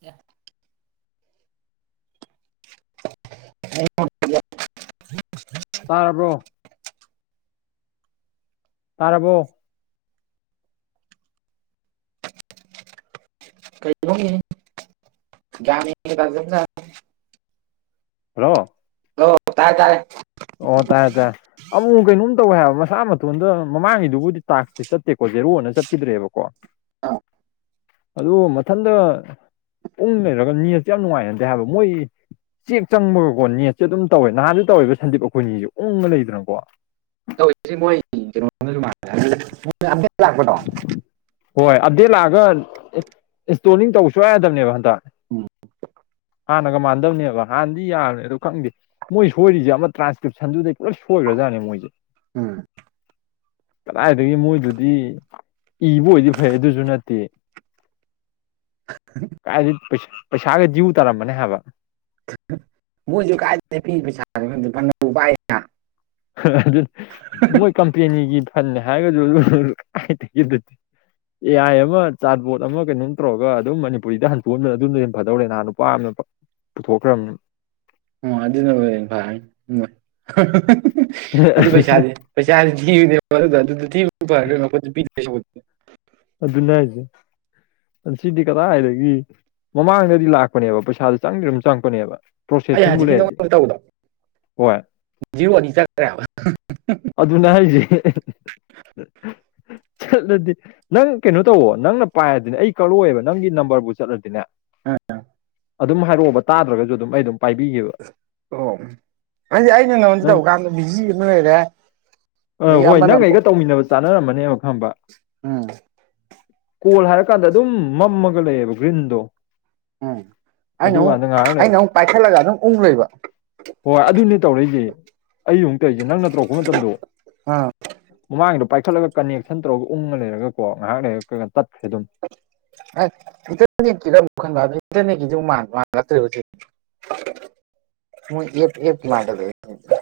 ꯌꯥ [inaudible] [inaudible] ꯇꯥꯔꯕ꯭ꯔꯣ ꯇꯥꯔꯕꯣ [inaudible] ꯍꯜꯂꯣ [inaudible] ꯇꯥꯔꯦ ꯇꯥꯔꯦ ꯑꯣ ꯇꯥꯔꯦ ꯇꯥꯔꯦ ꯑꯃꯨꯃꯨꯛ ꯀꯩꯅꯣꯝ ꯇꯧꯋꯦ ꯍꯥꯏꯕ ꯃꯁꯥ ꯃꯇꯟꯗ ꯃꯃꯥꯡꯒꯤꯗꯨꯕꯨꯗꯤ ꯇꯥꯛꯁꯇꯤ ꯆꯠꯇꯦꯀꯣ ꯖꯦꯔꯣꯅ ꯆꯠꯈꯤꯗ꯭ꯔꯦꯕꯀꯣ ꯑ ꯑꯗꯨ ꯃꯊꯟꯗ ꯎꯪ ꯂꯩꯔꯒ ꯅꯦꯠꯁꯨ ꯌꯥꯝ ꯅꯨꯡꯉꯥꯏꯅꯗꯦ ꯍꯥꯏꯕ ꯃꯣꯏ ꯆꯦꯛ ꯆꯪꯕꯒꯀꯣ ꯅꯦꯠꯁꯦ ꯑꯗꯨꯝ ꯇꯧꯋꯦ ꯅꯍꯥꯟꯖꯨ ꯇꯧꯋꯦꯕ ꯁꯟꯗꯤꯞ ꯑꯩꯈꯣꯏꯅꯤꯖꯨ ꯎꯪꯉ ꯂꯩꯗꯅꯀꯣ [inaudible] ꯍꯣꯏ ꯑꯞꯗꯦꯠ ꯂꯥꯛꯑꯒ ꯏꯟꯁꯇꯣꯂꯤꯡ ꯇꯧꯕ ꯁꯨꯌꯥ ꯌꯥꯗꯝꯅꯦꯕ ꯍꯟꯗꯛ [inaudible] ꯍꯥꯟꯅꯒ ꯃꯥꯟꯅꯗꯝꯅꯦꯕ ꯍꯥꯟꯅꯗꯤ ꯌꯥꯔꯦ ꯑꯗꯨ ꯈꯪꯗꯦ ꯃꯣꯏ ꯁꯣꯏꯔꯤꯖꯦ ꯑꯃ ꯇ꯭ꯔꯥꯟꯁꯀ꯭ꯔꯤꯞꯁꯟꯗꯨꯗꯩ ꯄꯨꯂꯞ ꯁꯣꯏꯒ꯭ꯔꯖꯥꯠꯅꯦ ꯃꯣꯏꯁꯦ ꯎꯝ ꯀꯗꯥꯏꯗꯒꯤ ꯃꯣꯏꯗꯨꯗꯤ ꯏꯕ ꯑꯣꯏꯗꯤ ꯐꯩ ꯑꯗꯨꯁꯨ ꯅꯠꯇꯦ ꯀꯥꯏꯗꯩꯩ ꯄꯩꯁ ꯄꯩꯁꯥꯒ ꯗ꯭ꯌꯨ ꯇꯥꯔꯝꯃꯅꯦ ꯍꯥꯏꯕ [inaudible] ꯑꯗꯨ ꯃꯣꯏ ꯀꯝꯄꯦꯅꯤꯒꯤ ꯐꯟꯅꯦ ꯍꯥꯏꯔꯒꯁꯨ ꯑꯗꯨ ꯀꯥꯏꯗꯒꯤ ꯑꯗꯨꯗꯤ ꯑꯦ ꯑꯥꯏ ꯑꯃ ꯆꯥꯠꯕꯣꯠ ꯑꯃ ꯀꯩꯅꯣꯝ ꯇꯧꯔꯒ ꯑꯗꯨꯝ ꯃꯅꯤꯄꯨꯔꯤꯗ ꯍꯟꯇꯣꯛꯍꯟꯕꯅ ꯑꯗꯨꯅ ꯍꯦꯟꯅ ꯐꯗꯧꯔꯦ ꯅꯍꯥꯟ ꯅꯨꯄꯥ ꯑꯃꯅ ꯄꯨꯊꯣꯛꯈ꯭ꯔꯝꯅꯤ ꯑꯣ ꯑꯗꯨꯅꯕꯨ ꯍꯦꯟ ꯐꯔꯅꯤ ꯃꯣꯏ ꯑꯗꯨ ꯄꯩꯁꯥꯗꯤ [inaudible] ꯑꯗꯨꯅꯦ ꯍꯥꯏꯖꯦ ꯁꯤꯗꯤ ꯀꯗꯥꯏꯗꯒꯤ ꯃꯃꯥꯡꯗꯗꯤ ꯂꯥꯛꯄꯅꯦꯕ ꯄꯩꯁꯥꯥꯖꯦ ꯆꯪꯗꯤ ꯑꯗꯨꯝ ꯆꯪꯉꯛꯄꯅꯦꯕ ꯑꯩ ꯄ꯭ꯔꯣꯁꯦꯁꯤꯡꯕꯨ ꯍꯖꯤꯛꯀꯤ ꯂꯩꯔꯗꯤ ꯅꯉꯣꯟꯗ ꯇꯧꯕꯗꯣ ꯍꯣꯏ ꯖꯤꯔꯣ ꯑꯅꯤ ꯆꯠꯈ꯭ꯔꯦ ꯍꯥꯕ ꯑꯗꯨꯅ ꯍꯥꯏꯖꯦ ꯆꯠꯂꯗꯤ ꯅꯪ ꯀꯩꯅꯣ ꯇꯧꯑꯣ ꯅꯪꯅ ꯄꯥꯏꯔꯗꯤꯅꯦ ꯑꯩ ꯀꯛꯂꯛꯑꯣꯏꯕ ꯅꯪꯒꯤ ꯅꯝꯕꯔꯕꯨ ꯆꯠꯂꯗꯤꯅꯦ [inaudible] ꯑꯗꯨꯝ ꯍꯥꯏꯔꯣꯕ ꯇꯥꯗ꯭ꯔꯒꯖꯨ ꯑꯗꯨꯝ ꯑꯩ ꯑꯗꯨꯝ ꯄꯥꯏꯕꯤꯒꯦꯕ ꯑꯣ ꯑꯩꯗꯤ ꯑꯩꯅ ꯅꯉꯣꯟꯗ ꯅꯪ ꯇꯧꯕ ꯀꯥꯟꯗ ꯕꯤꯖꯤ ꯑꯃ ꯂꯩꯔꯦ ꯑ ꯑꯗꯒꯤ ꯍꯣꯏ ꯑꯃꯅ ꯅꯪ ꯑꯃꯨꯛ ꯑꯩꯒ ꯇꯧꯃꯤꯟꯅꯕ ꯆꯥꯟꯅꯔꯝꯃꯅꯦꯕ ꯈꯪꯕ ꯎꯝ ꯀꯣꯜ ꯍꯥꯏꯔꯀꯥꯟꯗ ꯑꯗꯨꯝ ꯃꯝꯃꯒ ꯂꯩꯌꯦꯕ ꯒ꯭ꯔꯤꯟꯗꯣ ꯎꯝ ꯑꯩꯅ ꯃꯨꯛ ꯑꯗꯨꯀꯥꯟꯗ ꯉꯥꯏꯍꯥꯛ ꯂꯩ ꯑꯩꯅ ꯃꯨꯛ ꯄꯥꯏꯈꯠꯂꯒ ꯑꯗꯨꯝ ꯎꯪ ꯂꯩꯕ ꯍꯣꯏ ꯑꯗꯨꯅꯦ ꯇꯧꯔꯛꯏꯖꯦ ꯑꯩ ꯑꯃꯨꯛ ꯇꯧꯏꯖꯦ ꯅꯪꯅ ꯇꯧꯔꯛꯄ ꯃꯇꯝꯗꯣ ꯑ ꯃꯃꯥꯡꯒꯤꯗꯣ ꯄꯥꯏꯈꯠꯂꯒ ꯀꯅꯦꯛꯁꯟ ꯇꯧꯔꯒ ꯎꯪꯉ ꯂꯩꯔꯒꯀꯣ ꯉꯥꯏꯍꯥꯛ ꯂꯩꯔ ꯀꯒ ꯇꯠꯈ꯭ꯔꯦ ꯑꯗꯨꯝ [inaudible] ꯍꯧꯖꯤꯛ ꯃꯣꯏ ꯑꯦꯞ ꯑꯦꯞ ꯀꯤ ꯃꯥꯟꯖꯜꯂꯛꯑꯦ ꯁꯤꯗꯤ